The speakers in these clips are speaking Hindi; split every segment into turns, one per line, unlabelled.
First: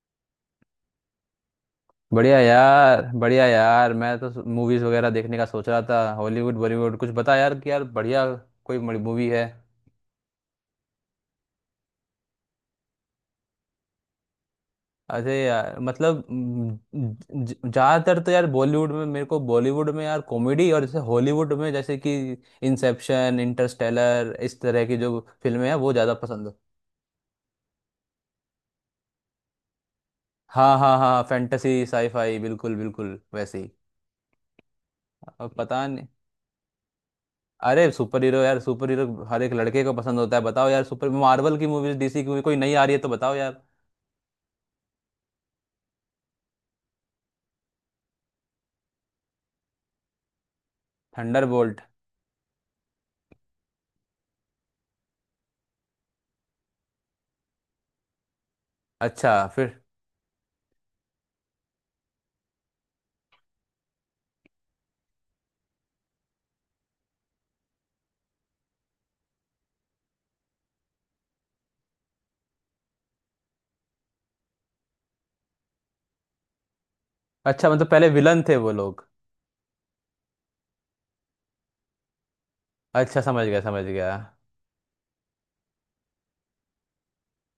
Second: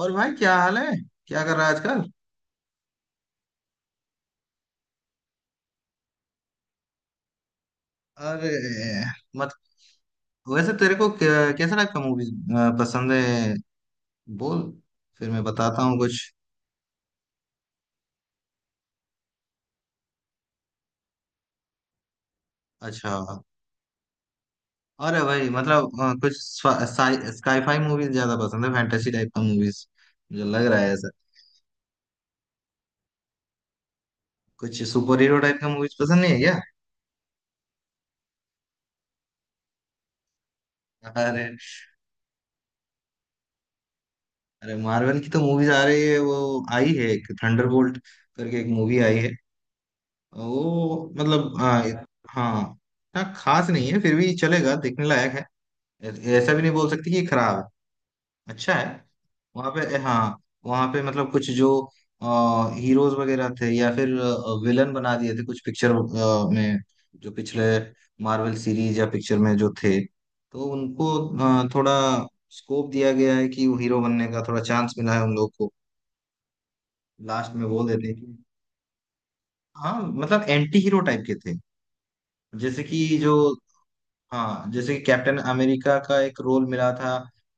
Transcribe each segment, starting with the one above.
और भाई क्या हाल है, क्या कर रहा है आजकल?
बढ़िया यार, बढ़िया यार। मैं तो मूवीज वगैरह देखने का सोच रहा था। हॉलीवुड, बॉलीवुड कुछ बता यार, कि यार बढ़िया
अरे
कोई मूवी है।
मत, वैसे तेरे को कैसे टाइप का मूवीज पसंद है बोल, फिर
अरे
मैं
यार,
बताता हूँ कुछ।
मतलब ज़्यादातर तो यार बॉलीवुड में, मेरे को बॉलीवुड में यार कॉमेडी, और जैसे हॉलीवुड में जैसे कि
अच्छा।
इंसेप्शन, इंटरस्टेलर, इस तरह की जो
अरे भाई
फिल्में हैं वो
मतलब
ज़्यादा
कुछ
पसंद है।
स्काईफाई मूवीज ज्यादा पसंद है, फैंटेसी टाइप का मूवीज मुझे लग
हाँ
रहा है
हाँ
ऐसा।
हाँ, फैंटेसी साईफाई, बिल्कुल बिल्कुल वैसे ही।
कुछ सुपर हीरो
अब
टाइप का
पता
मूवीज
नहीं।
पसंद नहीं है क्या?
अरे सुपर हीरो यार, सुपर हीरो हर एक लड़के को पसंद होता है। बताओ यार, सुपर
अरे,
मार्वल की मूवीज, डीसी की मूवी कोई नई आ रही है तो बताओ यार।
अरे मार्वल की तो मूवीज आ रही है, वो आई है, एक थंडरबोल्ट करके एक मूवी आई है। वो मतलब
थंडरबोल्ट।
हाँ हाँ इतना खास नहीं है, फिर भी चलेगा, देखने लायक है। ऐ- ऐसा भी नहीं बोल सकती कि खराब है, अच्छा है।
अच्छा फिर।
वहाँ पे हाँ, वहाँ पे मतलब कुछ जो हीरोज वगैरह थे या फिर विलन बना दिए थे कुछ पिक्चर में, जो पिछले मार्वल सीरीज या पिक्चर में जो थे, तो उनको थोड़ा स्कोप दिया गया है कि वो हीरो बनने का थोड़ा चांस मिला है उन लोग को, लास्ट में
अच्छा, मतलब
बोल देते
पहले
हैं कि।
विलन थे वो लोग।
हाँ मतलब एंटी हीरो टाइप के थे, जैसे कि
अच्छा,
जो।
समझ गया समझ गया।
हाँ जैसे कि कैप्टन अमेरिका का एक रोल मिला था,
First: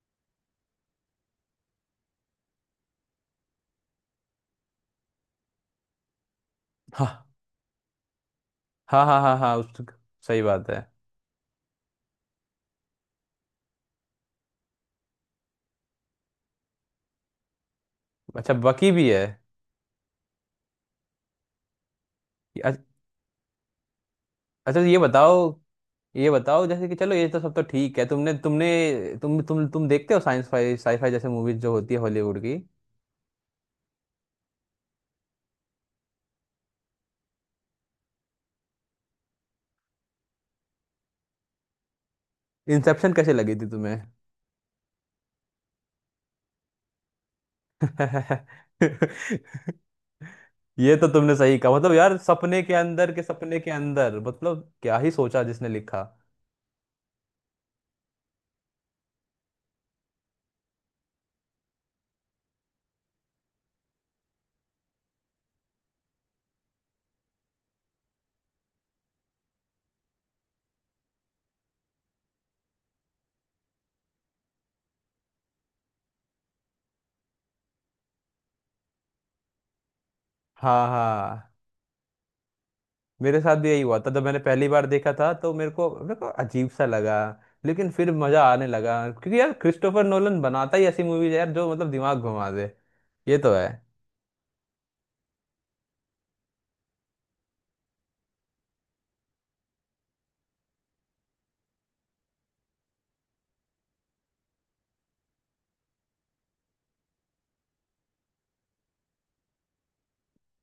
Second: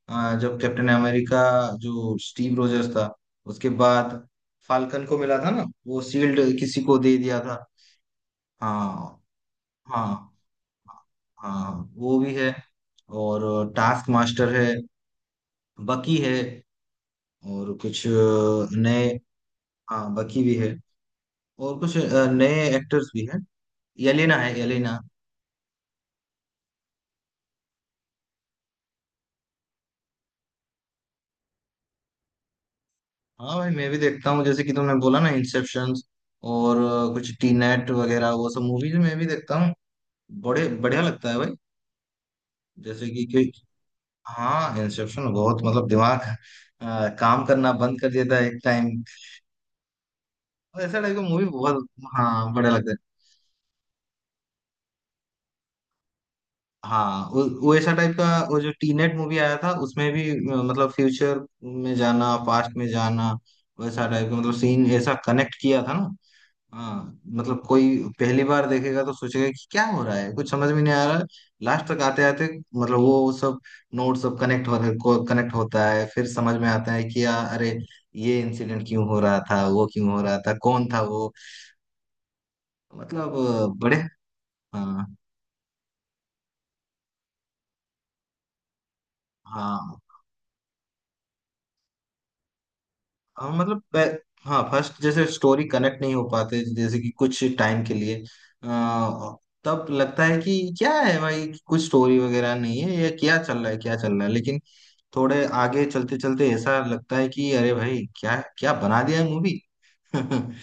जब कैप्टन अमेरिका, जो स्टीव रोजर्स था, उसके बाद फाल्कन को मिला था ना, वो शील्ड किसी को दे
हाँ
दिया था।
हाँ हाँ
हाँ।
हाँ हाँ, उस।
हाँ।
सही बात है।
हाँ, वो भी है, और टास्क मास्टर है, बकी है, और कुछ
अच्छा बकी भी
नए।
है।
हाँ बकी भी है, और कुछ नए
अ-
एक्टर्स भी हैं, येलेना है
अच्छा ये
येलेना।
बताओ, ये बताओ जैसे कि, चलो ये तो सब तो ठीक है। तुमने तुमने तुम देखते हो साइंस फाई, साईफाई जैसे मूवीज जो होती है हॉलीवुड की।
हाँ भाई मैं भी देखता हूँ, जैसे कि तुमने बोला ना इंसेप्शन और कुछ टी नेट वगैरह, वो सब मूवीज मैं भी देखता हूँ, बड़े बढ़िया लगता है भाई। जैसे
इंसेप्शन
कि,
कैसे
कि
लगी थी तुम्हें?
हाँ इंसेप्शन बहुत मतलब दिमाग काम करना बंद कर देता है एक टाइम।
ये
ऐसा
तो
टाइप का
तुमने
मूवी
सही कहा।
बहुत,
मतलब यार,
हाँ
सपने
बढ़िया
के
लगता है।
अंदर के सपने के अंदर, मतलब क्या ही सोचा जिसने लिखा।
हाँ वो ऐसा टाइप का, वो जो टी नेट मूवी आया था उसमें भी मतलब फ्यूचर में जाना, पास्ट में जाना, वैसा टाइप का मतलब सीन ऐसा कनेक्ट किया था ना। हाँ मतलब कोई पहली बार देखेगा तो सोचेगा कि क्या हो रहा है, कुछ समझ में नहीं आ रहा, लास्ट तक आते आते मतलब वो सब नोट सब कनेक्ट हो को कनेक्ट होता है, फिर समझ में आता है कि यार अरे ये इंसिडेंट क्यों हो रहा था, वो क्यों हो रहा था,
हाँ
कौन था वो।
हाँ।
मतलब
मेरे साथ भी यही
बड़े।
हुआ था। जब मैंने पहली बार
हाँ।
देखा था तो मेरे को अजीब सा लगा। लेकिन फिर मजा आने लगा, क्योंकि यार
हाँ।
क्रिस्टोफर नोलन बनाता ही ऐसी मूवीज यार जो मतलब दिमाग घुमा दे। ये
हाँ,
तो है।
मतलब प- हाँ फर्स्ट जैसे स्टोरी कनेक्ट नहीं हो पाते जैसे कि कुछ टाइम के लिए, अ, तब लगता है कि क्या है भाई, कुछ स्टोरी वगैरह नहीं है, ये क्या चल रहा है क्या चल रहा है, लेकिन थोड़े आगे चलते चलते ऐसा लगता है कि अरे भाई क्या क्या बना दिया है मूवी।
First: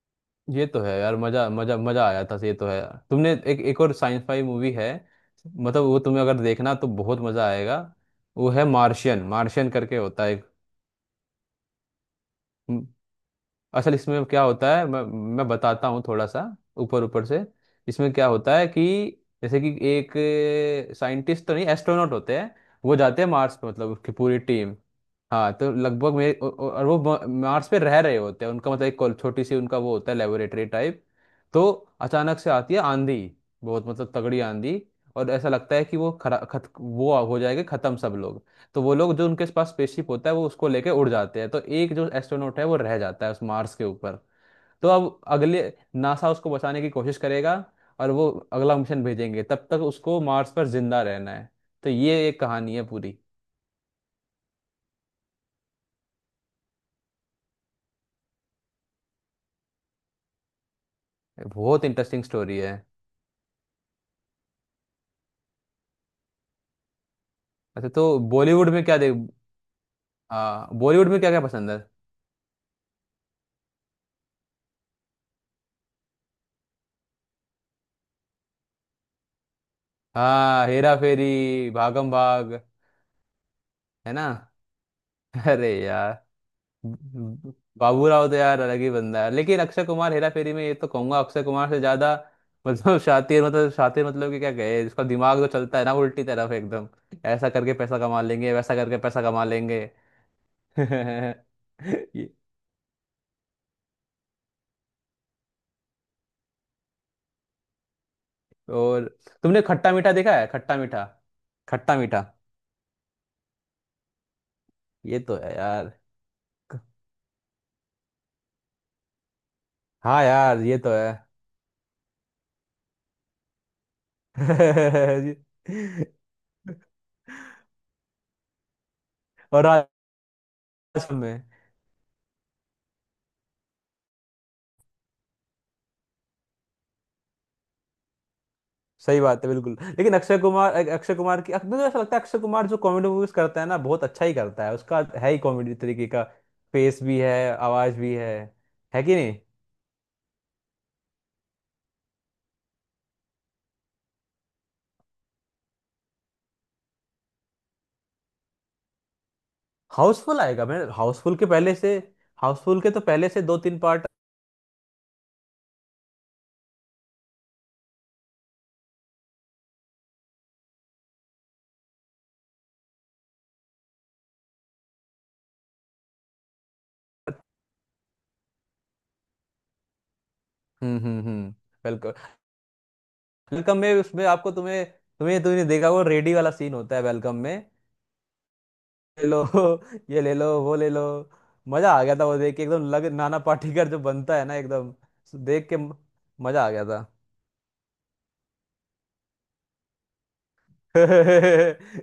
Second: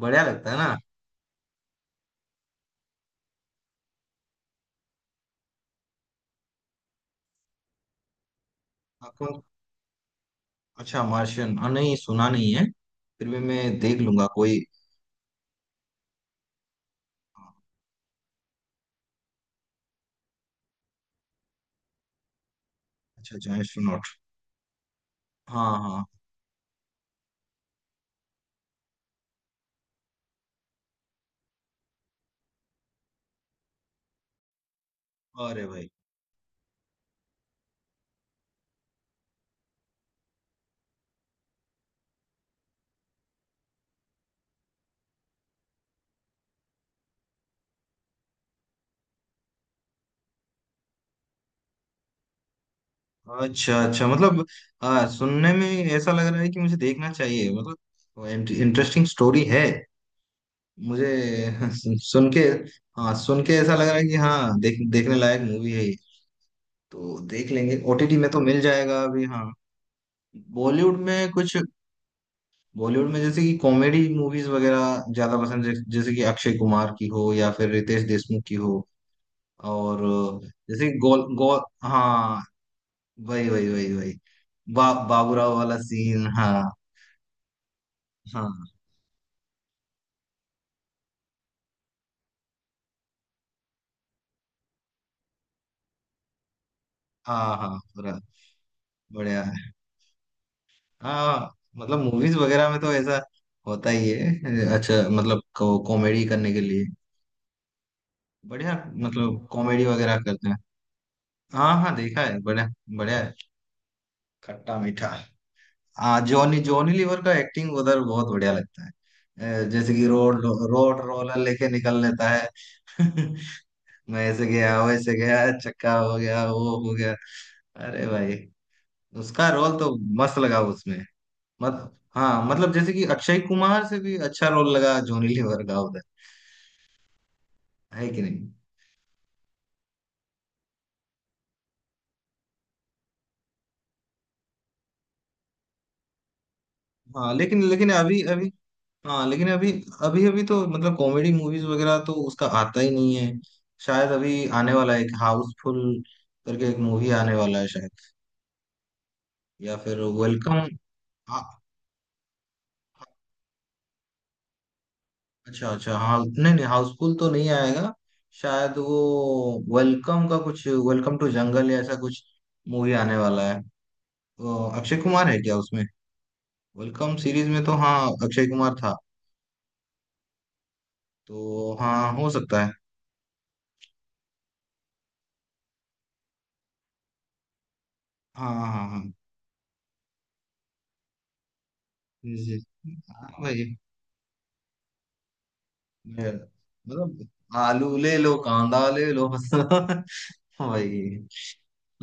बढ़िया लगता है
ये
ना।
तो है यार, मजा मजा मजा आया था। ये तो है यार, तुमने एक एक और साइंस फाई मूवी है। मतलब वो तुम्हें अगर देखना तो बहुत मजा आएगा। वो है मार्शियन,
आपको।
मार्शियन करके होता है।
अच्छा मार्शियन, नहीं सुना नहीं है,
एक,
फिर भी मैं
असल
देख
इसमें
लूंगा
क्या
कोई।
होता है। मैं बताता हूँ थोड़ा सा, ऊपर ऊपर से। इसमें क्या होता है कि, जैसे कि एक साइंटिस्ट तो नहीं, एस्ट्रोनॉट होते हैं। वो जाते हैं
अच्छा
मार्स
अच्छा
पे, मतलब उसकी
एस्ट्रोनॉट।
पूरी टीम। हाँ, तो
हाँ हाँ।
लगभग मेरे और वो मार्स पे रह रहे होते हैं। उनका मतलब एक छोटी सी उनका वो होता है, लेबोरेटरी टाइप। तो अचानक से आती है आंधी, बहुत मतलब तगड़ी आंधी। और ऐसा
अरे
लगता है
भाई।
कि वो खरा खत वो हो जाएगा खत्म सब लोग। तो वो लोग, जो उनके पास स्पेसशिप होता है वो उसको लेके उड़ जाते हैं। तो एक जो एस्ट्रोनॉट है वो रह जाता है उस मार्स के ऊपर। तो अब अगले, नासा उसको बचाने की कोशिश करेगा, और वो अगला मिशन भेजेंगे। तब तक उसको मार्स पर जिंदा रहना है। तो ये एक कहानी है पूरी।
अच्छा अच्छा मतलब सुनने में ऐसा लग रहा है कि मुझे देखना चाहिए, मतलब इंटरेस्टिंग स्टोरी है मुझे।
बहुत इंटरेस्टिंग
सुन के।
स्टोरी है।
हाँ सुन के ऐसा लग रहा है कि हाँ देख देखने लायक मूवी है ये। तो देख लेंगे,
अच्छा
ओटीटी
तो
में तो मिल
बॉलीवुड में क्या
जाएगा
देख।
अभी, हाँ। बॉलीवुड
बॉलीवुड
में
में क्या क्या
कुछ,
पसंद है?
बॉलीवुड में जैसे कि कॉमेडी मूवीज वगैरह ज्यादा पसंद है, जैसे कि अक्षय कुमार की हो या फिर रितेश देशमुख की हो और
हाँ
जैसे
हेरा
कि गोल गोल।
फेरी, भागम
हाँ
भाग,
वही वही वही
है
वही।
ना?
बाबूराव
अरे
वाला
यार,
सीन, हाँ।
बाबूराव तो यार
हाँ
अलग ही बंदा है। लेकिन अक्षय कुमार हेरा फेरी में, ये तो कहूंगा अक्षय कुमार से ज्यादा। मतलब शातिर, मतलब शातिर, मतलब कि क्या कहे, इसका दिमाग तो चलता है ना उल्टी तरफ एकदम। ऐसा
हाँ
करके
हाँ
पैसा
पूरा।
कमा लेंगे, वैसा करके पैसा
बढ़िया
कमा
है।
लेंगे।
हाँ मतलब
ये-
मूवीज वगैरह में तो ऐसा होता ही है। अच्छा मतलब कॉमेडी करने के लिए बढ़िया,
और
मतलब
तुमने
कॉमेडी
खट्टा मीठा
वगैरह
देखा है?
करते हैं।
खट्टा मीठा,
हाँ हाँ
खट्टा मीठा।
देखा है, बढ़िया। बढ़िया है खट्टा मीठा।
ये तो है यार।
हाँ जॉनी, जॉनी लीवर का एक्टिंग उधर बहुत बढ़िया लगता है। जैसे कि
हाँ
रोड,
यार ये तो
रोड
है।
रोलर लेके निकल लेता है। मैं ऐसे गया वैसे गया, चक्का हो गया वो हो गया। अरे भाई, उसका
और
रोल
राज
तो मस्त लगा उसमें।
में।
मत। हाँ मतलब जैसे कि अक्षय कुमार से भी अच्छा रोल लगा जॉनी लीवर का उधर, है कि नहीं।
सही बात है बिल्कुल। लेकिन अक्षय कुमार, अक्षय कुमार की मुझे ऐसा लगता है, अक्षय कुमार जो कॉमेडी मूवीज करता है ना बहुत अच्छा ही करता है। उसका है ही कॉमेडी तरीके का, फेस भी
हाँ
है,
लेकिन लेकिन
आवाज भी
अभी
है
अभी,
है कि
हाँ
नहीं?
लेकिन अभी अभी, अभी तो मतलब कॉमेडी मूवीज वगैरह तो उसका आता ही नहीं है, शायद अभी आने वाला है एक हाउसफुल करके एक मूवी आने वाला है शायद, या फिर
हाउसफुल
वेलकम।
आएगा, मैं हाउसफुल के पहले से। हाउसफुल के तो पहले से दो तीन पार्ट।
अच्छा अच्छा, हाँ नहीं नहीं हाउसफुल तो नहीं आएगा शायद, वो वेलकम का कुछ, वेलकम टू जंगल या ऐसा कुछ मूवी आने वाला है, तो अक्षय कुमार है क्या उसमें? वेलकम सीरीज में तो हाँ, अक्षय कुमार था,
हम्म।
तो
वेलकम।
हाँ हो सकता है।
वेलकम में उसमें आपको तुम्हें तुम्हें तुमने देखा वो रेडी वाला सीन होता है वेलकम में?
हाँ हाँ हाँ।
ले लो, ये ले लो वो ले लो। मजा आ गया था वो
जी
देख
जी।
के, एकदम लग,
हाँ,
नाना
भाई।
पाटेकर जो बनता है ना एकदम। देख के म-
ये,
मजा आ गया था।
मतलब आलू ले लो कांदा ले लो बस भाई।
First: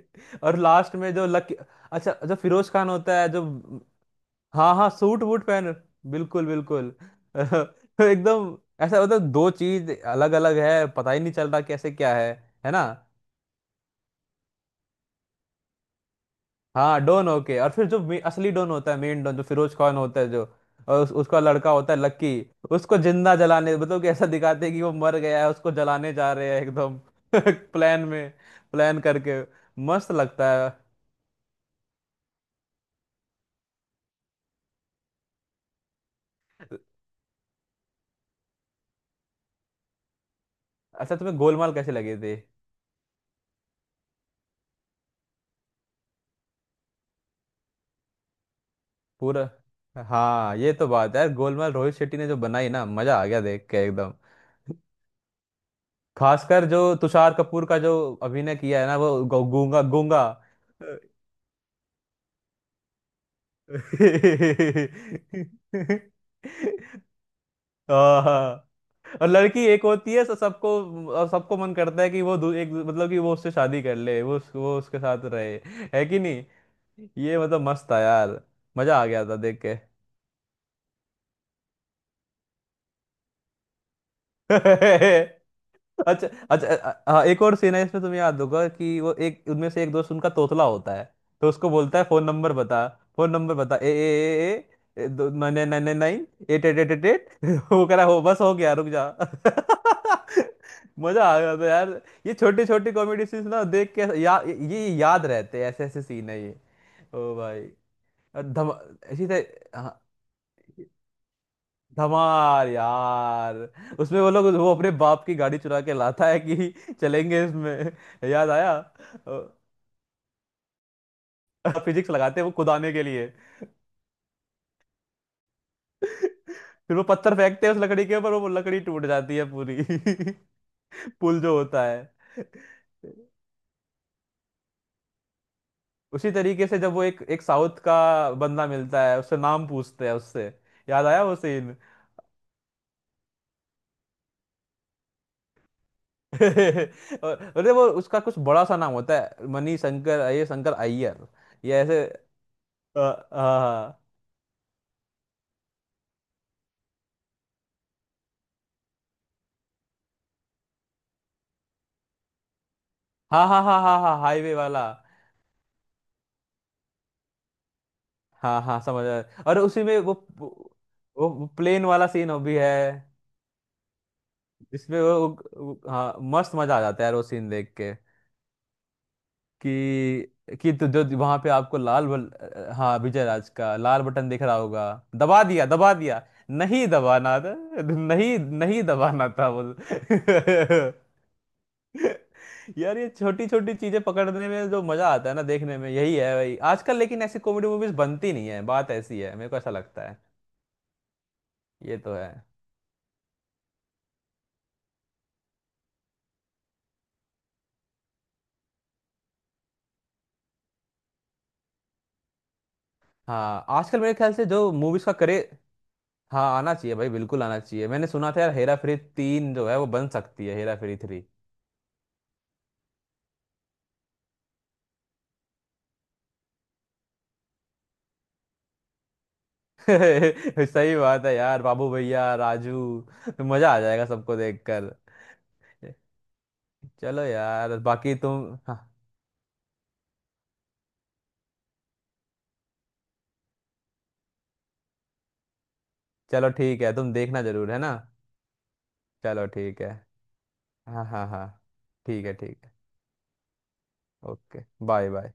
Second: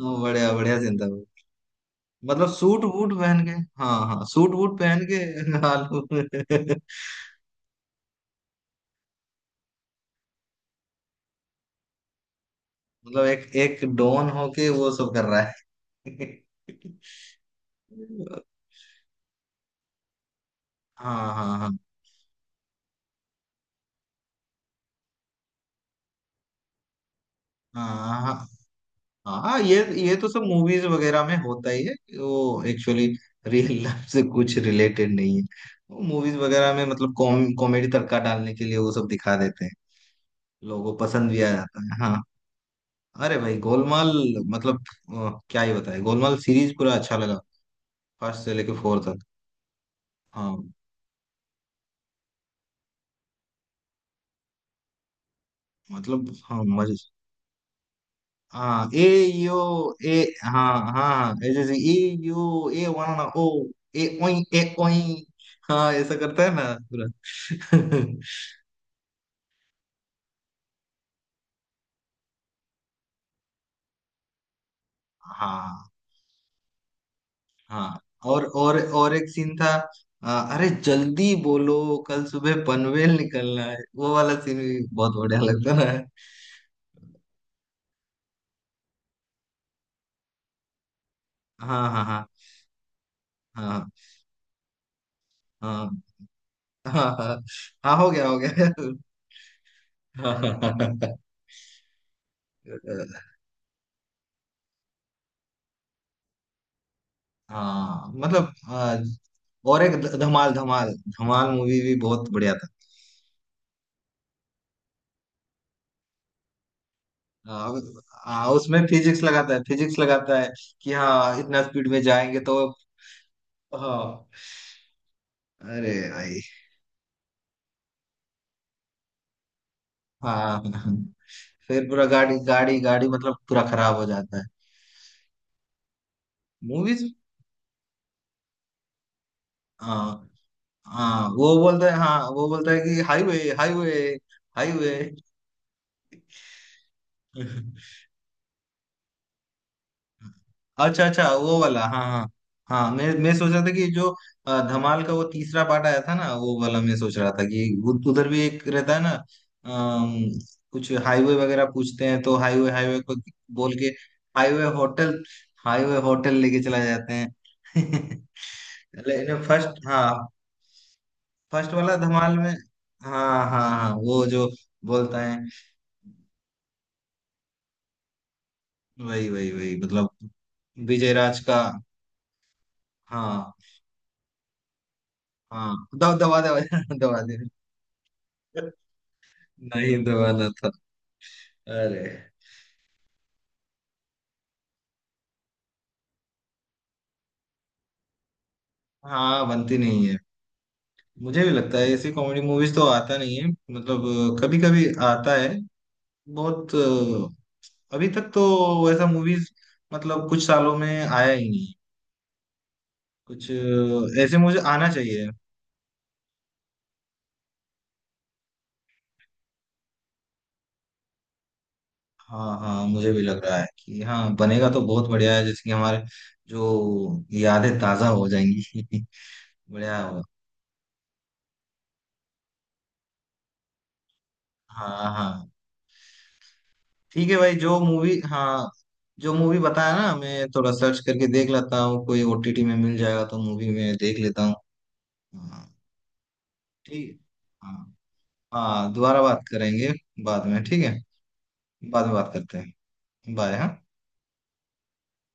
हाँ, बढ़िया
और
बढ़िया
लास्ट
जिंदा
में
हो।
जो लक। अच्छा जो
मतलब
फिरोज
सूट
खान
वूट
होता है
पहन
जो।
के, हाँ हाँ सूट
हाँ
वूट
हाँ
पहन
सूट वूट
के
पहन,
आलू।
बिल्कुल बिल्कुल, एकदम। ऐसा मतलब दो चीज अलग अलग है, पता ही नहीं चल रहा कैसे क्या है ना?
मतलब एक एक डॉन होके वो सब कर रहा है।
हाँ डॉन ओके, और फिर जो असली डॉन होता है, मेन डॉन जो फिरोज खान होता है जो। और
हाँ
उसका
हाँ
लड़का
हाँ
होता है लक्की, उसको जिंदा जलाने, मतलब कि ऐसा दिखाते हैं कि वो मर गया है। उसको जलाने जा रहे हैं एकदम
हाँ
प्लान
हाँ
में,
हाँ
प्लान करके।
हाँ,
मस्त
ये तो सब
लगता
मूवीज वगैरह में होता ही है, वो एक्चुअली रियल लाइफ से कुछ रिलेटेड नहीं है, वो मूवीज वगैरह
है।
में मतलब कॉमेडी तड़का डालने के लिए वो सब दिखा देते हैं, लोगों को
अच्छा
पसंद
तुम्हें
भी आ
गोलमाल
जाता
कैसे
है
लगे
हाँ।
थे?
अरे भाई गोलमाल मतलब क्या ही बताए, गोलमाल सीरीज पूरा अच्छा लगा, फर्स्ट से लेके फोर तक।
पूरा। हाँ
हाँ
ये तो बात है यार, गोलमाल रोहित शेट्टी ने जो बनाई ना, मजा आ गया देख के एकदम।
मतलब हाँ
खासकर जो
मजे।
तुषार कपूर का जो अभिनय किया है
हाँ
ना,
ए
वो
यू
गूंगा
ए,
गूंगा।
हाँ हाँ ये जैसे ए यू ए वनाना ओ, ए ओई ए ओई, हाँ ऐसा करता है ना पूरा।
हाँ, और लड़की एक होती है तो सबको, और सबको मन करता है कि वो एक, मतलब कि वो उससे शादी कर ले, वो वो उसके साथ रहे।
हाँ
है कि नहीं? ये मतलब मस्त
हाँ।
था यार। मजा आ
और
गया
एक
था
सीन
देख।
था, अरे जल्दी बोलो, कल सुबह पनवेल निकलना है वो वाला सीन भी बहुत बढ़िया लगता है
अच्छा अच्छा, हाँ एक और सीन है इसमें, तुम्हें याद होगा कि वो एक उनमें से एक दोस्त उनका तोतला होता है। तो
ना।
उसको
हाँ
बोलता है
हाँ
फोन
हाँ
नंबर बता, फोन नंबर बता। ए
हाँ
ए, ए ए, नाइन नाइन
हाँ
nine nine, eight eight eight eight
हाँ
एट
हाँ
वो कह
हाँ,
रहा
हो
हो
गया हो
बस हो
गया।
गया रुक जा।
हाँ हाँ हाँ।
मजा आ गया था यार। ये छोटे छोटे
हाँ,
कॉमेडी सीन्स ना देख के, ये याद रहते हैं। ऐसे ऐसे सीन है ये। ओ भाई,
हाँ,
और
मतलब
धमा, इसी
और एक
तरह।
धमाल, धमाल, धमाल मूवी भी बहुत बढ़िया था।
धमाल यार, उसमें वो लोग वो अपने बाप की गाड़ी चुरा के लाता है कि चलेंगे,
आ,
इसमें
आ,
याद आया।
उसमें फिजिक्स लगाता है, फिजिक्स लगाता है कि हाँ इतना स्पीड में
फिजिक्स लगाते
जाएंगे
हैं वो
तो।
खुदाने के लिए।
हाँ। अरे भाई।
फिर वो पत्थर फेंकते हैं उस लकड़ी के ऊपर, वो लकड़ी टूट जाती है पूरी,
हाँ हाँ।
पुल जो होता
फिर पूरा गाड़ी
है।
गाड़ी गाड़ी मतलब पूरा खराब हो जाता है।
उसी तरीके से जब वो,
मूवीज।
एक एक साउथ का बंदा मिलता है, उससे नाम पूछते हैं
हाँ।
उससे, याद आया
हाँ
वो
वो
सीन।
बोलता है, हाँ वो बोलता है कि हाईवे हाईवे हाईवे।
और- अरे वो उसका कुछ बड़ा सा नाम होता है, मनी शंकर, ये शंकर
अच्छा
अय्यर।
अच्छा वो
ये
वाला,
ऐसे।
हाँ हाँ। हाँ
अ,
मैं सोच रहा था कि
अ,
जो धमाल का वो तीसरा पार्ट आया था ना, वो वाला मैं सोच रहा था कि उधर भी एक रहता है ना, अम, कुछ हाईवे वगैरह पूछते हैं तो हाईवे हाईवे को
हाँ हाँ
बोल
हाँ
के
हाँ हाँ, हाईवे
हाईवे
वाला।
होटल, हाईवे होटल लेके चला जाते हैं।
हाँ हाँ समझ आया।
लेकिन
और उसी
फर्स्ट
में
हाँ,
वो
फर्स्ट
प्लेन
वाला
वाला सीन हो
धमाल में।
भी है,
हाँ हाँ हाँ वो जो
जिसमें
बोलता है।
वो हाँ मस्त मजा आ जाता है यार वो सीन देख के।
वही वही वही मतलब।
कि तो जो
विजय
वहां
राज
पे
का
आपको हाँ विजय राज
हाँ।
का लाल बटन दिख रहा होगा। दबा दिया
हाँ
दबा
दवा
दिया।
दवा दवा
नहीं
दवा दे,
दबाना था, नहीं नहीं दबाना था वो।
नहीं दवाना था। अरे।
यार ये छोटी छोटी चीजें पकड़ने में जो मजा आता है ना देखने में, यही है भाई आजकल। लेकिन ऐसी कॉमेडी मूवीज बनती नहीं है, बात ऐसी है।
हाँ
मेरे को ऐसा
बनती नहीं
लगता
है,
है।
मुझे भी लगता है
ये
ऐसी
तो है।
कॉमेडी मूवीज तो आता नहीं है मतलब, कभी कभी आता है, बहुत अभी तक तो वैसा मूवीज मतलब कुछ सालों में आया ही नहीं, कुछ
हाँ आजकल मेरे ख्याल
ऐसे
से
मुझे
जो
आना
मूवीज का
चाहिए।
करे। हाँ आना चाहिए भाई, बिल्कुल आना चाहिए। मैंने सुना था यार, हेरा फेरी 3 जो है वो बन सकती है, हेरा फेरी 3।
हाँ हाँ मुझे भी लग रहा है कि हाँ बनेगा तो बहुत बढ़िया है, जैसे कि हमारे जो यादें ताजा हो जाएंगी। बढ़िया होगा।
सही बात है यार, बाबू भैया राजू, मजा आ जाएगा सबको
हाँ
देखकर।
हाँ।
चलो
ठीक है भाई,
यार
जो
बाकी
मूवी
तुम।
हाँ,
हाँ,
जो मूवी बताया ना मैं थोड़ा सर्च करके देख लेता हूँ, कोई ओटीटी में मिल जाएगा तो मूवी में देख लेता हूँ। हाँ
चलो ठीक है
ठीक
तुम देखना
है,
जरूर, है ना?
हाँ। हाँ दोबारा बात
चलो ठीक है।
करेंगे बाद में, ठीक है,
हाँ हाँ हाँ।
बाद में
ठीक
बात
है
करते
ठीक।
हैं। बाय, हाँ।
Okay bye bye.